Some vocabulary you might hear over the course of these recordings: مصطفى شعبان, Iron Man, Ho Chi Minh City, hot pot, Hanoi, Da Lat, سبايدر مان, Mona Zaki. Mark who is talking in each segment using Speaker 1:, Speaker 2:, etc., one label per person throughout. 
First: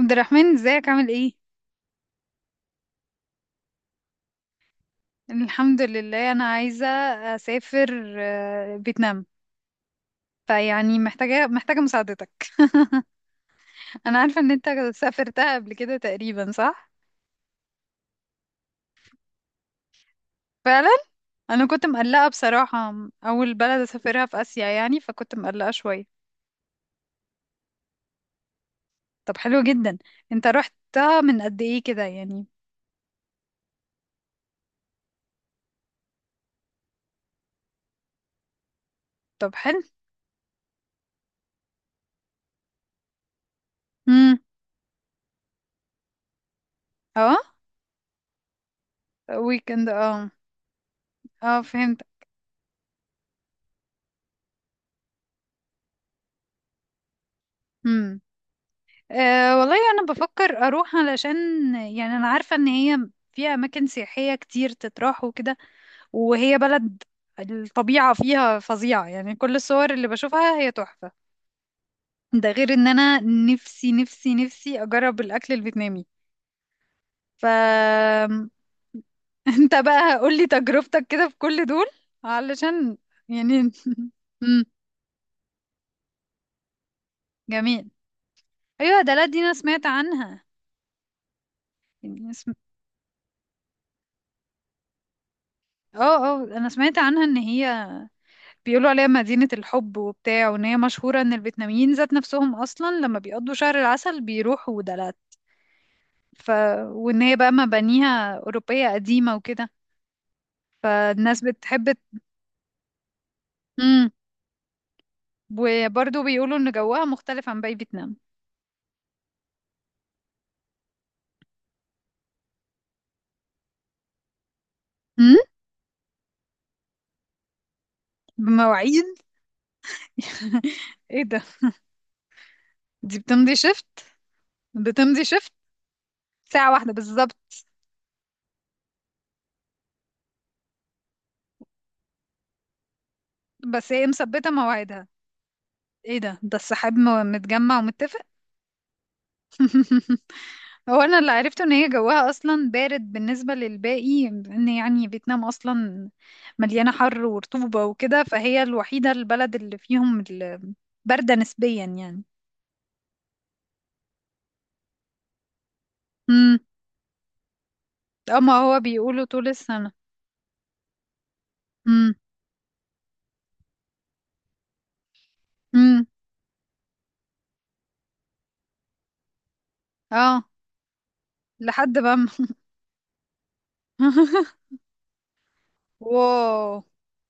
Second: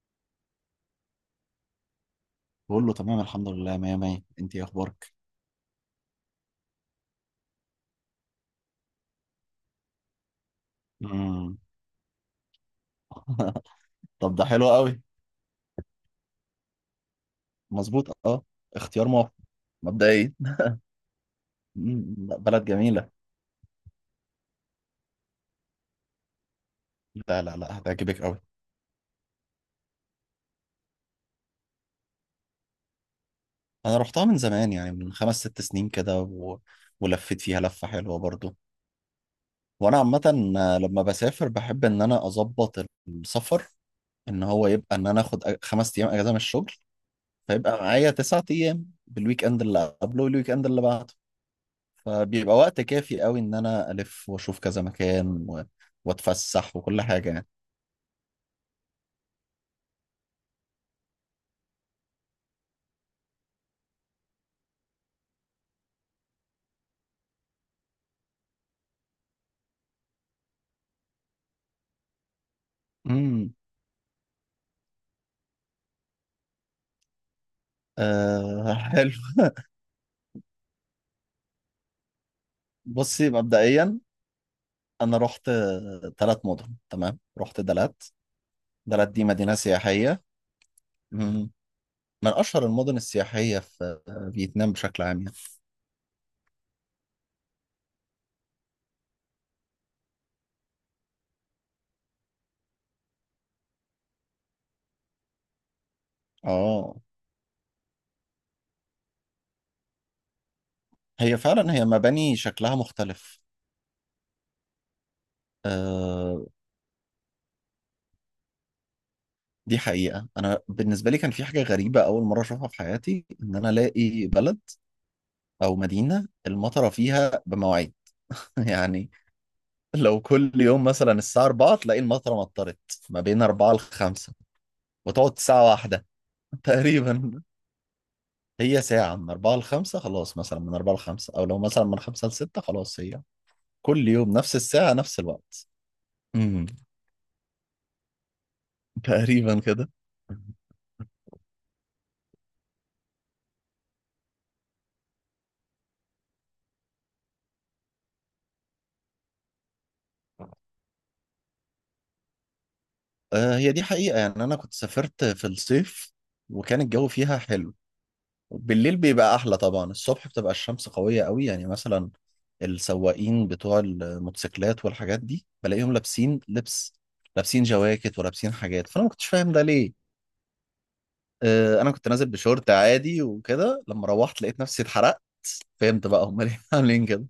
Speaker 1: عبد الرحمن، ازيك عامل ايه؟
Speaker 2: بقول له تمام، الحمد لله، مية مية. انت ايه اخبارك؟
Speaker 1: الحمد لله. انا عايزه اسافر فيتنام. فيعني محتاجه
Speaker 2: مم.
Speaker 1: محتاجه مساعدتك. انا
Speaker 2: طب
Speaker 1: عارفه
Speaker 2: ده
Speaker 1: ان انت
Speaker 2: حلو قوي.
Speaker 1: سافرتها قبل كده تقريبا، صح؟
Speaker 2: مظبوط، اه. اختيار موفق. مبدئيا.
Speaker 1: فعلا. انا كنت
Speaker 2: مم،
Speaker 1: مقلقه
Speaker 2: لا، بلد
Speaker 1: بصراحه.
Speaker 2: جميلة.
Speaker 1: اول بلد اسافرها في اسيا يعني، فكنت مقلقه شويه.
Speaker 2: لا لا لا، هتعجبك قوي.
Speaker 1: طب حلو جدا. انت رحتها من قد ايه كده يعني؟
Speaker 2: انا رحتها من زمان، يعني من 5 6 سنين كده، ولفيت فيها لفة حلوة برضو.
Speaker 1: طب حلو.
Speaker 2: وانا عامة، لما بسافر بحب ان انا اظبط السفر.
Speaker 1: امم.
Speaker 2: ان هو يبقى ان انا اخد 5 ايام اجازة من الشغل.
Speaker 1: اه.
Speaker 2: فيبقى معايا 9 ايام بالويك اند اللي
Speaker 1: ويكند.
Speaker 2: قبله
Speaker 1: اه،
Speaker 2: والويك اند اللي بعده.
Speaker 1: اه فهمت.
Speaker 2: فبيبقى وقت كافي قوي ان انا الف واشوف كذا مكان، واتفسح وكل حاجه يعني.
Speaker 1: أه والله انا بفكر اروح علشان، يعني انا عارفة ان هي فيها اماكن سياحية كتير تتراح وكده، وهي بلد الطبيعة فيها فظيعة. يعني كل الصور اللي بشوفها هي تحفة. ده غير ان انا
Speaker 2: امم.
Speaker 1: نفسي نفسي نفسي اجرب الاكل الفيتنامي. ف
Speaker 2: آه، حلو.
Speaker 1: انت بقى قولي تجربتك كده في كل دول علشان
Speaker 2: بصي
Speaker 1: يعني.
Speaker 2: مبدئيا.
Speaker 1: امم.
Speaker 2: انا رحت 3 مدن. تمام. رحت
Speaker 1: جميل.
Speaker 2: دلات.
Speaker 1: ايوه
Speaker 2: دلات
Speaker 1: ده.
Speaker 2: دي
Speaker 1: لا دي انا
Speaker 2: مدينه
Speaker 1: سمعت
Speaker 2: سياحيه.
Speaker 1: عنها
Speaker 2: مم.
Speaker 1: يعني
Speaker 2: من اشهر المدن السياحيه في فيتنام بشكل عام يعني.
Speaker 1: اه، اه انا سمعت عنها ان هي بيقولوا عليها مدينة الحب وبتاع، وان هي مشهورة ان الفيتناميين ذات نفسهم اصلا لما بيقضوا شهر العسل بيروحوا دلات. ف
Speaker 2: اه،
Speaker 1: وان هي بقى مبانيها اوروبية قديمة وكده،
Speaker 2: هي
Speaker 1: فالناس
Speaker 2: فعلا هي
Speaker 1: بتحب.
Speaker 2: مباني شكلها مختلف.
Speaker 1: امم. وبرضه
Speaker 2: آه،
Speaker 1: بيقولوا ان جوها مختلف عن باقي فيتنام.
Speaker 2: دي حقيقه، انا بالنسبه لي كان في حاجه غريبه اول مره اشوفها في حياتي، ان انا الاقي بلد
Speaker 1: امم.
Speaker 2: او مدينه المطره فيها بمواعيد.
Speaker 1: بمواعيد.
Speaker 2: يعني لو كل يوم مثلا
Speaker 1: ايه ده!
Speaker 2: الساعة 4 تلاقي المطرة مطرت.
Speaker 1: دي
Speaker 2: ما بين
Speaker 1: بتمضي
Speaker 2: 4 ل
Speaker 1: شفت.
Speaker 2: 5.
Speaker 1: بتمضي
Speaker 2: وتقعد
Speaker 1: شفت.
Speaker 2: ساعة واحدة.
Speaker 1: ساعة واحدة بالظبط.
Speaker 2: تقريبا. هي ساعة من 4 ل 5، خلاص، مثلا من 4 ل 5، أو لو مثلا من 5 ل 6، خلاص هي
Speaker 1: بس هي
Speaker 2: كل يوم
Speaker 1: مثبتة
Speaker 2: نفس الساعة
Speaker 1: مواعيدها.
Speaker 2: نفس الوقت.
Speaker 1: ايه ده! ده
Speaker 2: امم.
Speaker 1: السحاب متجمع ومتفق.
Speaker 2: تقريبا كده.
Speaker 1: هو انا اللي عرفته ان هي جواها اصلا بارد بالنسبه للباقي، ان يعني فيتنام اصلا مليانه حر ورطوبه وكده، فهي الوحيده البلد اللي فيهم بارده نسبيا يعني.
Speaker 2: آه، هي دي حقيقة يعني، أنا كنت سافرت في الصيف،
Speaker 1: امم.
Speaker 2: وكان الجو فيها حلو.
Speaker 1: اه ما هو
Speaker 2: بالليل
Speaker 1: بيقولوا
Speaker 2: بيبقى
Speaker 1: طول
Speaker 2: احلى طبعا.
Speaker 1: السنه.
Speaker 2: الصبح بتبقى الشمس قوية قوي، يعني مثلا
Speaker 1: امم.
Speaker 2: السواقين بتوع الموتوسيكلات والحاجات دي بلاقيهم
Speaker 1: امم.
Speaker 2: لابسين لبس. لابسين جواكت ولابسين حاجات، فانا ما كنتش فاهم ده ليه.
Speaker 1: اه
Speaker 2: انا
Speaker 1: لحد
Speaker 2: كنت
Speaker 1: بقى
Speaker 2: نازل بشورت عادي وكده، لما روحت لقيت نفسي اتحرقت. فهمت بقى هم ليه
Speaker 1: واو!
Speaker 2: عاملين كده.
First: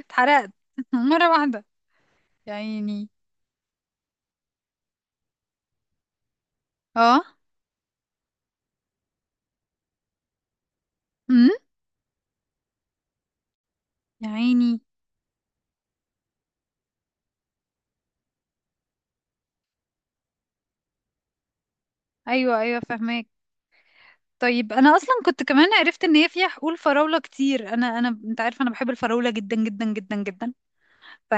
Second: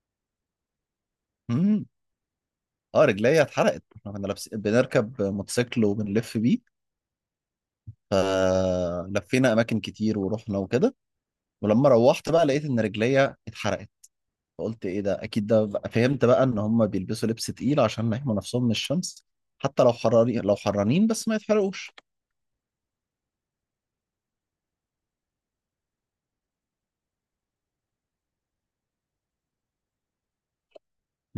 Speaker 1: اتحرقت مره واحده.
Speaker 2: امم.
Speaker 1: يا
Speaker 2: اه،
Speaker 1: عيني.
Speaker 2: رجليا اتحرقت. احنا كنا لابسين بنركب موتوسيكل وبنلف بيه.
Speaker 1: اه.
Speaker 2: فلفينا اماكن كتير ورحنا وكده.
Speaker 1: امم.
Speaker 2: ولما روحت بقى لقيت ان رجليا اتحرقت.
Speaker 1: يا عيني.
Speaker 2: فقلت ايه ده، اكيد فهمت بقى ان هم بيلبسوا لبس تقيل عشان يحموا نفسهم من الشمس. حتى لو حراري، لو حرانين، بس ما يتحرقوش.
Speaker 1: ايوه ايوه فهماك. طيب انا اصلا كنت كمان عرفت ان هي فيها حقول فراولة كتير. انا انت عارف انا بحب الفراولة جدا جدا جدا جدا،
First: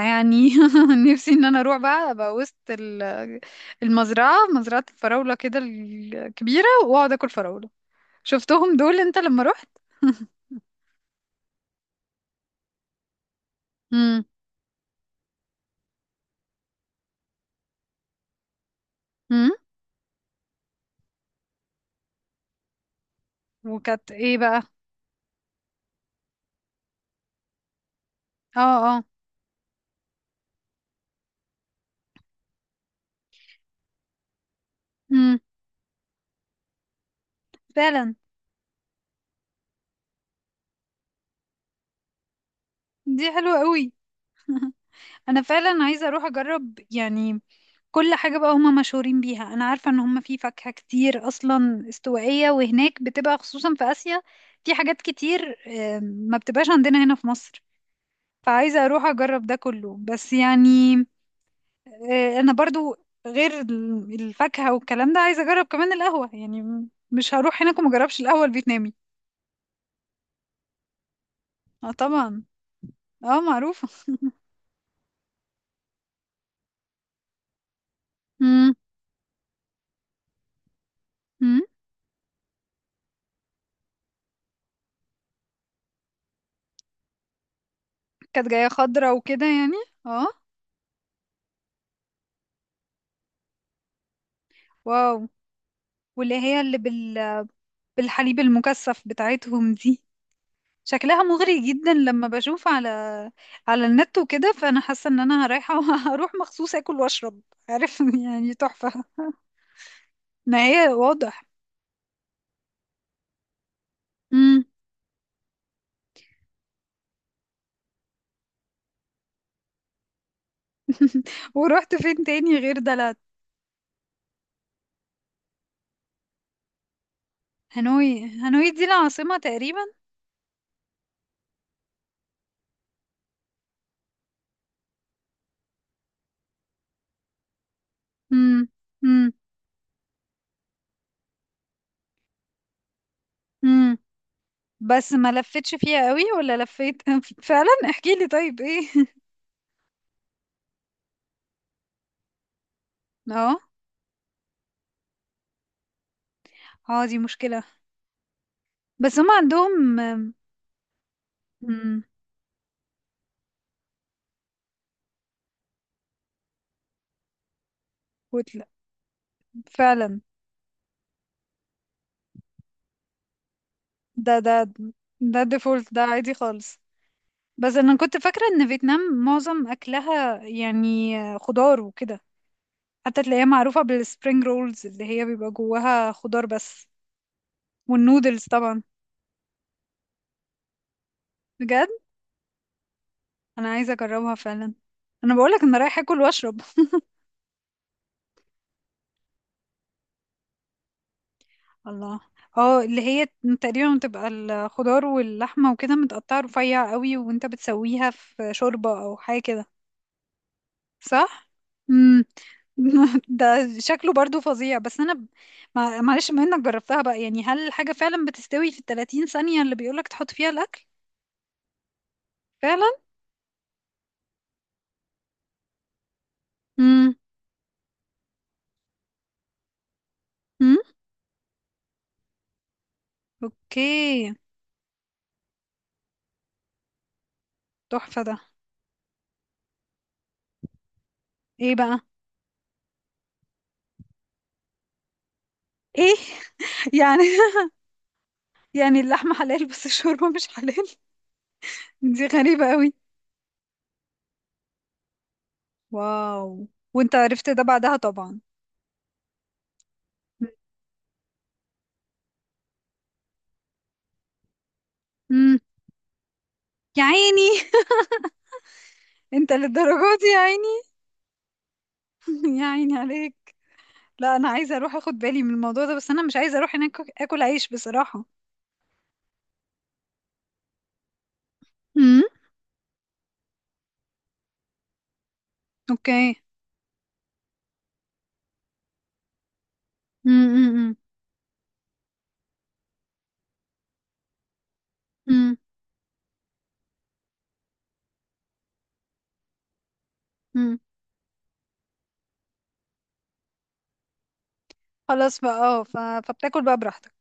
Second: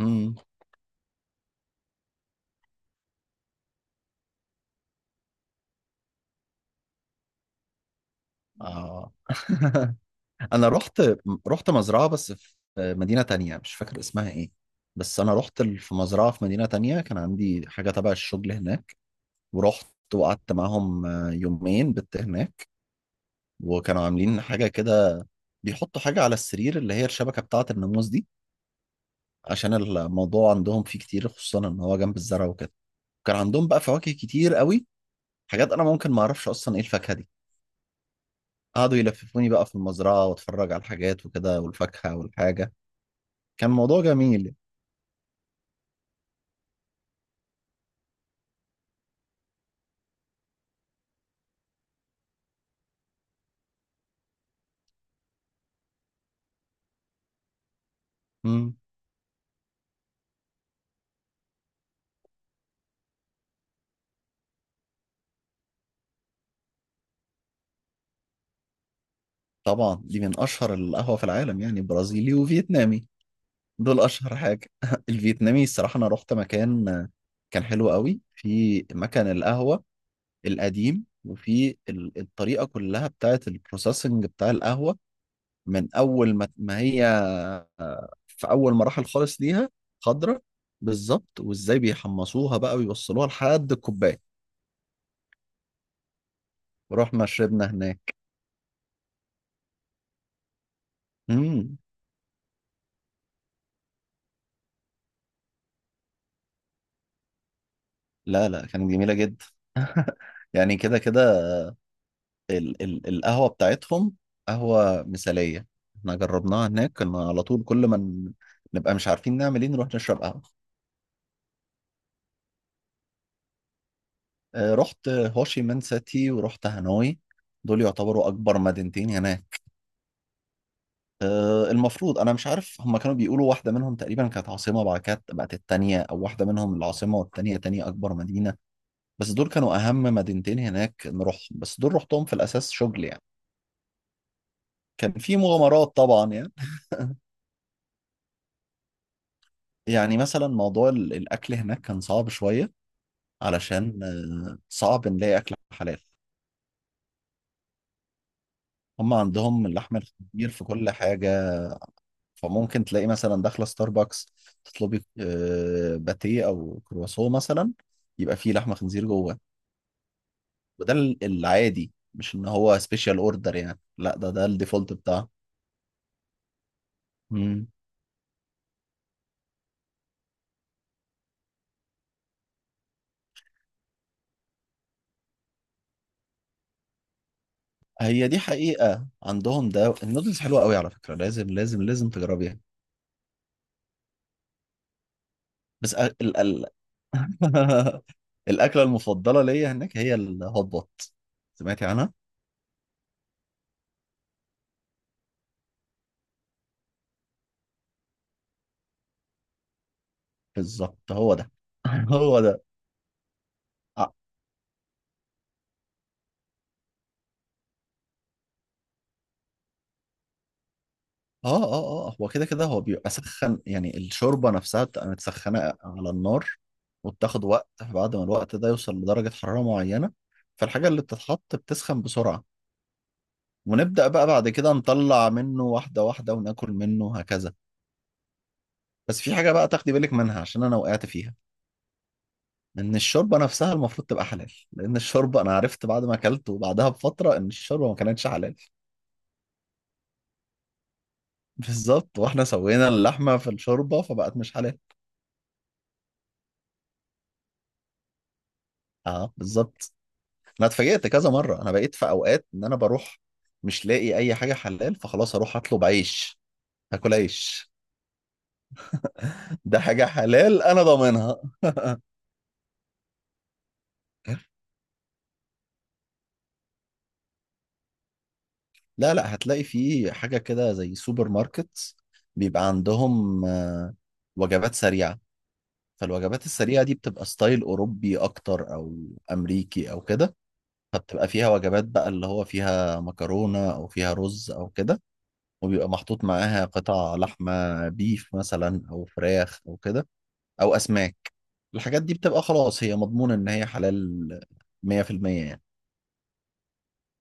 Speaker 2: امم.
Speaker 1: نفسي ان انا اروح بقى ابقى وسط المزرعة، مزرعة الفراولة كده الكبيرة، واقعد اكل فراولة. شفتهم دول
Speaker 2: آه.
Speaker 1: انت لما رحت؟
Speaker 2: انا رحت مزرعة، بس في مدينة تانية مش فاكر
Speaker 1: امم.
Speaker 2: اسمها ايه. بس انا رحت في مزرعة في مدينة تانية، كان عندي حاجة تبع الشغل هناك.
Speaker 1: امم.
Speaker 2: ورحت وقعدت معاهم يومين بت هناك. وكانوا
Speaker 1: وكانت ايه
Speaker 2: عاملين
Speaker 1: بقى؟
Speaker 2: حاجة كده. بيحطوا حاجة على السرير، اللي هي الشبكة بتاعة الناموس دي.
Speaker 1: اه. اه.
Speaker 2: عشان الموضوع عندهم فيه كتير، خصوصا ان هو جنب الزرع وكده. كان عندهم بقى فواكه كتير قوي.
Speaker 1: امم.
Speaker 2: حاجات انا ممكن ما اعرفش اصلا ايه الفاكهه دي.
Speaker 1: فعلا.
Speaker 2: قعدوا يلففوني بقى في المزرعه واتفرج على الحاجات وكده والفاكهه والحاجه.
Speaker 1: دي حلوة
Speaker 2: كان
Speaker 1: قوي.
Speaker 2: موضوع جميل.
Speaker 1: انا فعلا عايزة اروح اجرب يعني كل حاجة بقى هما مشهورين بيها. أنا عارفة إن هما في فاكهة كتير أصلا استوائية، وهناك بتبقى خصوصا في آسيا في حاجات كتير ما بتبقاش عندنا هنا في مصر.
Speaker 2: امم.
Speaker 1: فعايزة أروح أجرب ده كله. بس يعني أنا برضو غير الفاكهة والكلام ده، عايزة أجرب كمان القهوة. يعني مش هروح هناك وما أجربش القهوة الفيتنامي.
Speaker 2: طبعا دي من اشهر القهوه في العالم، يعني
Speaker 1: اه
Speaker 2: برازيلي
Speaker 1: طبعا.
Speaker 2: وفيتنامي.
Speaker 1: اه معروفة.
Speaker 2: دول اشهر حاجه. الفيتنامي الصراحه، انا رحت مكان كان حلو قوي
Speaker 1: مم.
Speaker 2: في مكان القهوه القديم،
Speaker 1: مم.
Speaker 2: وفي الطريقه كلها بتاعت البروسيسنج بتاع القهوه، من اول ما هي
Speaker 1: كانت
Speaker 2: في
Speaker 1: جاية
Speaker 2: اول مراحل
Speaker 1: خضرة
Speaker 2: خالص
Speaker 1: وكده
Speaker 2: ليها.
Speaker 1: يعني. اه.
Speaker 2: خضرة. بالظبط. وازاي بيحمصوها بقى ويوصلوها لحد الكوبايه.
Speaker 1: واو. واللي هي اللي
Speaker 2: ورحنا
Speaker 1: بال...
Speaker 2: شربنا هناك.
Speaker 1: بالحليب المكثف بتاعتهم دي شكلها مغري
Speaker 2: امم.
Speaker 1: جدا لما بشوف على على النت وكده، فانا حاسه ان انا رايحه. هروح مخصوص اكل واشرب، عارف؟
Speaker 2: لا
Speaker 1: يعني
Speaker 2: لا، كانت
Speaker 1: تحفه.
Speaker 2: جميله جدا.
Speaker 1: ما
Speaker 2: يعني
Speaker 1: هي
Speaker 2: كده كده،
Speaker 1: واضح.
Speaker 2: ال القهوه بتاعتهم
Speaker 1: امم.
Speaker 2: قهوه مثاليه. احنا جربناها هناك، كنا على طول كل ما نبقى مش عارفين نعمل ايه نروح نشرب قهوه.
Speaker 1: ورحت فين تاني غير دلات؟
Speaker 2: رحت هوشي مان سيتي ورحت هانوي. دول
Speaker 1: هانوي.
Speaker 2: يعتبروا اكبر
Speaker 1: هانوي دي
Speaker 2: مدينتين
Speaker 1: العاصمه
Speaker 2: هناك.
Speaker 1: تقريبا.
Speaker 2: المفروض انا مش عارف، هما كانوا بيقولوا واحده منهم تقريبا كانت عاصمه بعد كده بقت التانيه، او واحده منهم العاصمه والتانيه تاني اكبر مدينه.
Speaker 1: امم.
Speaker 2: بس
Speaker 1: امم.
Speaker 2: دول كانوا اهم مدينتين هناك نروحهم، بس دول رحتهم في الاساس شغل يعني.
Speaker 1: امم.
Speaker 2: كان
Speaker 1: بس ما
Speaker 2: في
Speaker 1: لفتش
Speaker 2: مغامرات
Speaker 1: فيها قوي
Speaker 2: طبعا يعني.
Speaker 1: ولا لفيت. فعلا احكي لي طيب، ايه؟
Speaker 2: يعني مثلا موضوع الاكل هناك كان صعب شويه،
Speaker 1: اه.
Speaker 2: علشان صعب نلاقي اكل حلال.
Speaker 1: اه دي مشكله. بس
Speaker 2: هما
Speaker 1: هم
Speaker 2: عندهم اللحم
Speaker 1: عندهم.
Speaker 2: الخنزير في كل حاجه.
Speaker 1: امم.
Speaker 2: فممكن تلاقي مثلا داخله ستاربكس تطلبي باتيه او كرواسون مثلا، يبقى فيه
Speaker 1: كتله.
Speaker 2: لحمه خنزير جوه.
Speaker 1: فعلا.
Speaker 2: وده العادي، مش ان هو سبيشال اوردر يعني، لا ده
Speaker 1: ده
Speaker 2: ده
Speaker 1: ده
Speaker 2: الديفولت بتاعه.
Speaker 1: ده ديفولت، ده عادي خالص.
Speaker 2: مم.
Speaker 1: بس انا كنت فاكرة ان فيتنام معظم اكلها يعني خضار وكده، حتى تلاقيها معروفة بالسبرينج رولز اللي هي بيبقى جواها خضار بس،
Speaker 2: هي دي
Speaker 1: والنودلز طبعا.
Speaker 2: حقيقة، عندهم ده النودلز حلوة قوي على فكرة، لازم لازم
Speaker 1: بجد،
Speaker 2: لازم تجربيها.
Speaker 1: انا عايزة اجربها فعلا. انا بقولك انا
Speaker 2: بس أ-
Speaker 1: رايحة اكل
Speaker 2: ال
Speaker 1: واشرب.
Speaker 2: ال الأكلة المفضلة ليا هناك هي الهوت بوت. سمعتي عنها؟
Speaker 1: الله. اه اللي هي تقريبا بتبقى الخضار واللحمة وكده متقطعة رفيع قوي، وانت بتسويها في شوربة او حاجة كده.
Speaker 2: بالظبط، هو
Speaker 1: صح.
Speaker 2: ده.
Speaker 1: امم.
Speaker 2: هو ده.
Speaker 1: ده شكله برضو فظيع. بس انا معلش بما انك جربتها بقى، يعني هل الحاجة فعلا بتستوي في الـ30 ثانية اللي بيقولك تحط فيها الاكل؟
Speaker 2: اه اه اه، هو كده كده، هو
Speaker 1: فعلا.
Speaker 2: بيبقى سخن يعني. الشوربة نفسها بتبقى متسخنة على النار،
Speaker 1: امم.
Speaker 2: وبتاخد وقت. بعد ما الوقت ده يوصل لدرجة حرارة معينة،
Speaker 1: امم.
Speaker 2: فالحاجة اللي بتتحط بتسخن بسرعة. ونبدأ بقى
Speaker 1: اوكي.
Speaker 2: بعد كده نطلع منه واحدة واحدة وناكل منه هكذا.
Speaker 1: تحفة ده.
Speaker 2: بس في حاجة بقى تاخدي بالك منها عشان أنا وقعت فيها.
Speaker 1: ايه بقى؟
Speaker 2: إن الشوربة نفسها المفروض تبقى حلال، لأن الشوربة أنا عرفت بعد
Speaker 1: ايه؟
Speaker 2: ما أكلت وبعدها
Speaker 1: يعني.
Speaker 2: بفترة إن الشوربة ما كانتش حلال.
Speaker 1: يعني اللحمة حلال بس الشوربة مش حلال.
Speaker 2: بالظبط،
Speaker 1: دي
Speaker 2: وإحنا
Speaker 1: غريبة
Speaker 2: سوينا
Speaker 1: قوي.
Speaker 2: اللحمة في الشوربة فبقت مش حلال.
Speaker 1: واو. وانت عرفت ده بعدها طبعا.
Speaker 2: اه، بالظبط. انا اتفاجئت كذا مره. انا بقيت في اوقات ان انا بروح مش لاقي اي حاجه حلال، فخلاص اروح
Speaker 1: امم.
Speaker 2: اطلب عيش.
Speaker 1: يا
Speaker 2: هاكل
Speaker 1: عيني.
Speaker 2: عيش.
Speaker 1: انت
Speaker 2: ده حاجه
Speaker 1: للدرجة دي؟ يا
Speaker 2: حلال،
Speaker 1: عيني.
Speaker 2: انا ضامنها.
Speaker 1: يا عيني عليك. لا انا عايزه اروح اخد بالي من الموضوع ده، بس انا مش عايزه اروح هناك اكل عيش بصراحه.
Speaker 2: لا لا، هتلاقي في حاجه كده زي سوبر ماركت.
Speaker 1: امم.
Speaker 2: بيبقى عندهم وجبات سريعه.
Speaker 1: اوكي.
Speaker 2: فالوجبات السريعه دي بتبقى ستايل اوروبي اكتر، او امريكي او كده.
Speaker 1: امم.
Speaker 2: فبتبقى فيها وجبات بقى، اللي هو فيها مكرونه او فيها رز او كده.
Speaker 1: امم.
Speaker 2: وبيبقى محطوط معاها قطع لحمه بيف مثلا، او فراخ او كده، او
Speaker 1: امم.
Speaker 2: اسماك. الحاجات دي بتبقى خلاص هي مضمونة ان هي حلال
Speaker 1: خلاص
Speaker 2: 100%
Speaker 1: بقى.
Speaker 2: يعني.
Speaker 1: اه فبتاكل بقى براحتك.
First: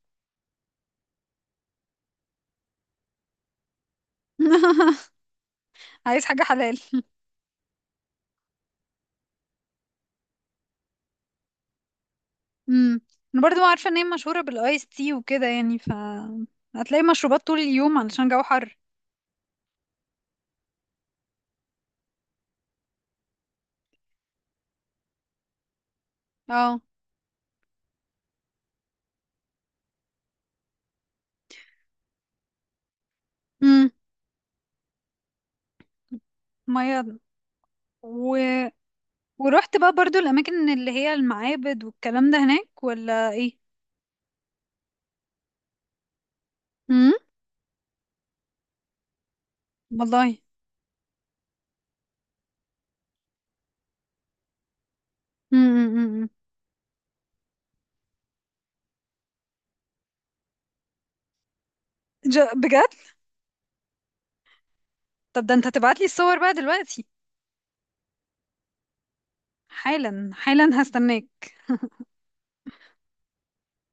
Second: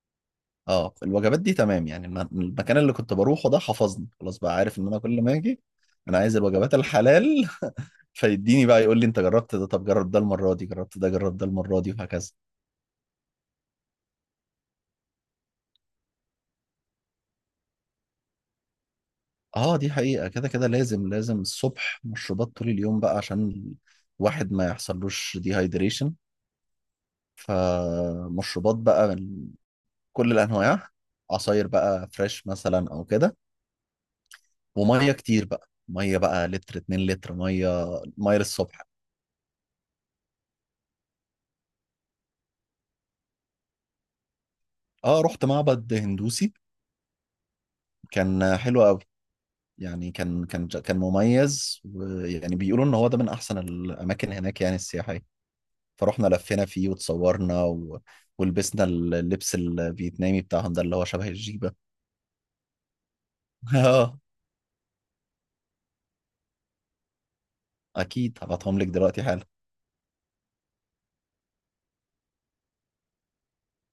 Speaker 2: اه، الوجبات دي تمام يعني. المكان اللي كنت بروحه ده حفظني خلاص بقى، عارف ان انا كل ما اجي انا
Speaker 1: عايز
Speaker 2: عايز
Speaker 1: حاجه
Speaker 2: الوجبات
Speaker 1: حلال.
Speaker 2: الحلال. فيديني بقى يقول لي انت جربت ده، طب جرب ده، المرة دي جربت ده، جرب ده، المرة دي وهكذا.
Speaker 1: امم. انا برضو عارفه ان هي مشهوره بالايس تي وكده، يعني ف هتلاقي مشروبات طول اليوم علشان جو حر.
Speaker 2: اه، دي حقيقة كده كده، لازم لازم الصبح مشروبات طول اليوم بقى، عشان الواحد ما يحصلوش ديهايدريشن.
Speaker 1: اه.
Speaker 2: فمشروبات بقى من كل الانواع. عصاير بقى فريش مثلا او كده،
Speaker 1: امم.
Speaker 2: وميه كتير بقى، ميه بقى لتر
Speaker 1: ميه
Speaker 2: 2 لتر ميه،
Speaker 1: و...
Speaker 2: ميه للصبح.
Speaker 1: ورحت بقى برضو الاماكن اللي هي المعابد والكلام ده هناك ولا ايه؟
Speaker 2: اه، رحت معبد هندوسي
Speaker 1: امم.
Speaker 2: كان حلو قوي. يعني
Speaker 1: والله.
Speaker 2: كان مميز، ويعني بيقولوا ان هو ده من احسن الاماكن هناك يعني، السياحيه.
Speaker 1: امم. امم.
Speaker 2: فروحنا
Speaker 1: أمم.
Speaker 2: لفينا فيه وتصورنا، ولبسنا اللبس الفيتنامي بتاعهم ده اللي هو شبه الجيبه.
Speaker 1: بجد؟
Speaker 2: اه.
Speaker 1: طب ده انت هتبعت لي الصور بقى دلوقتي؟
Speaker 2: اكيد هبعتهم لك دلوقتي حالا.
Speaker 1: حالا. حالا هستناك.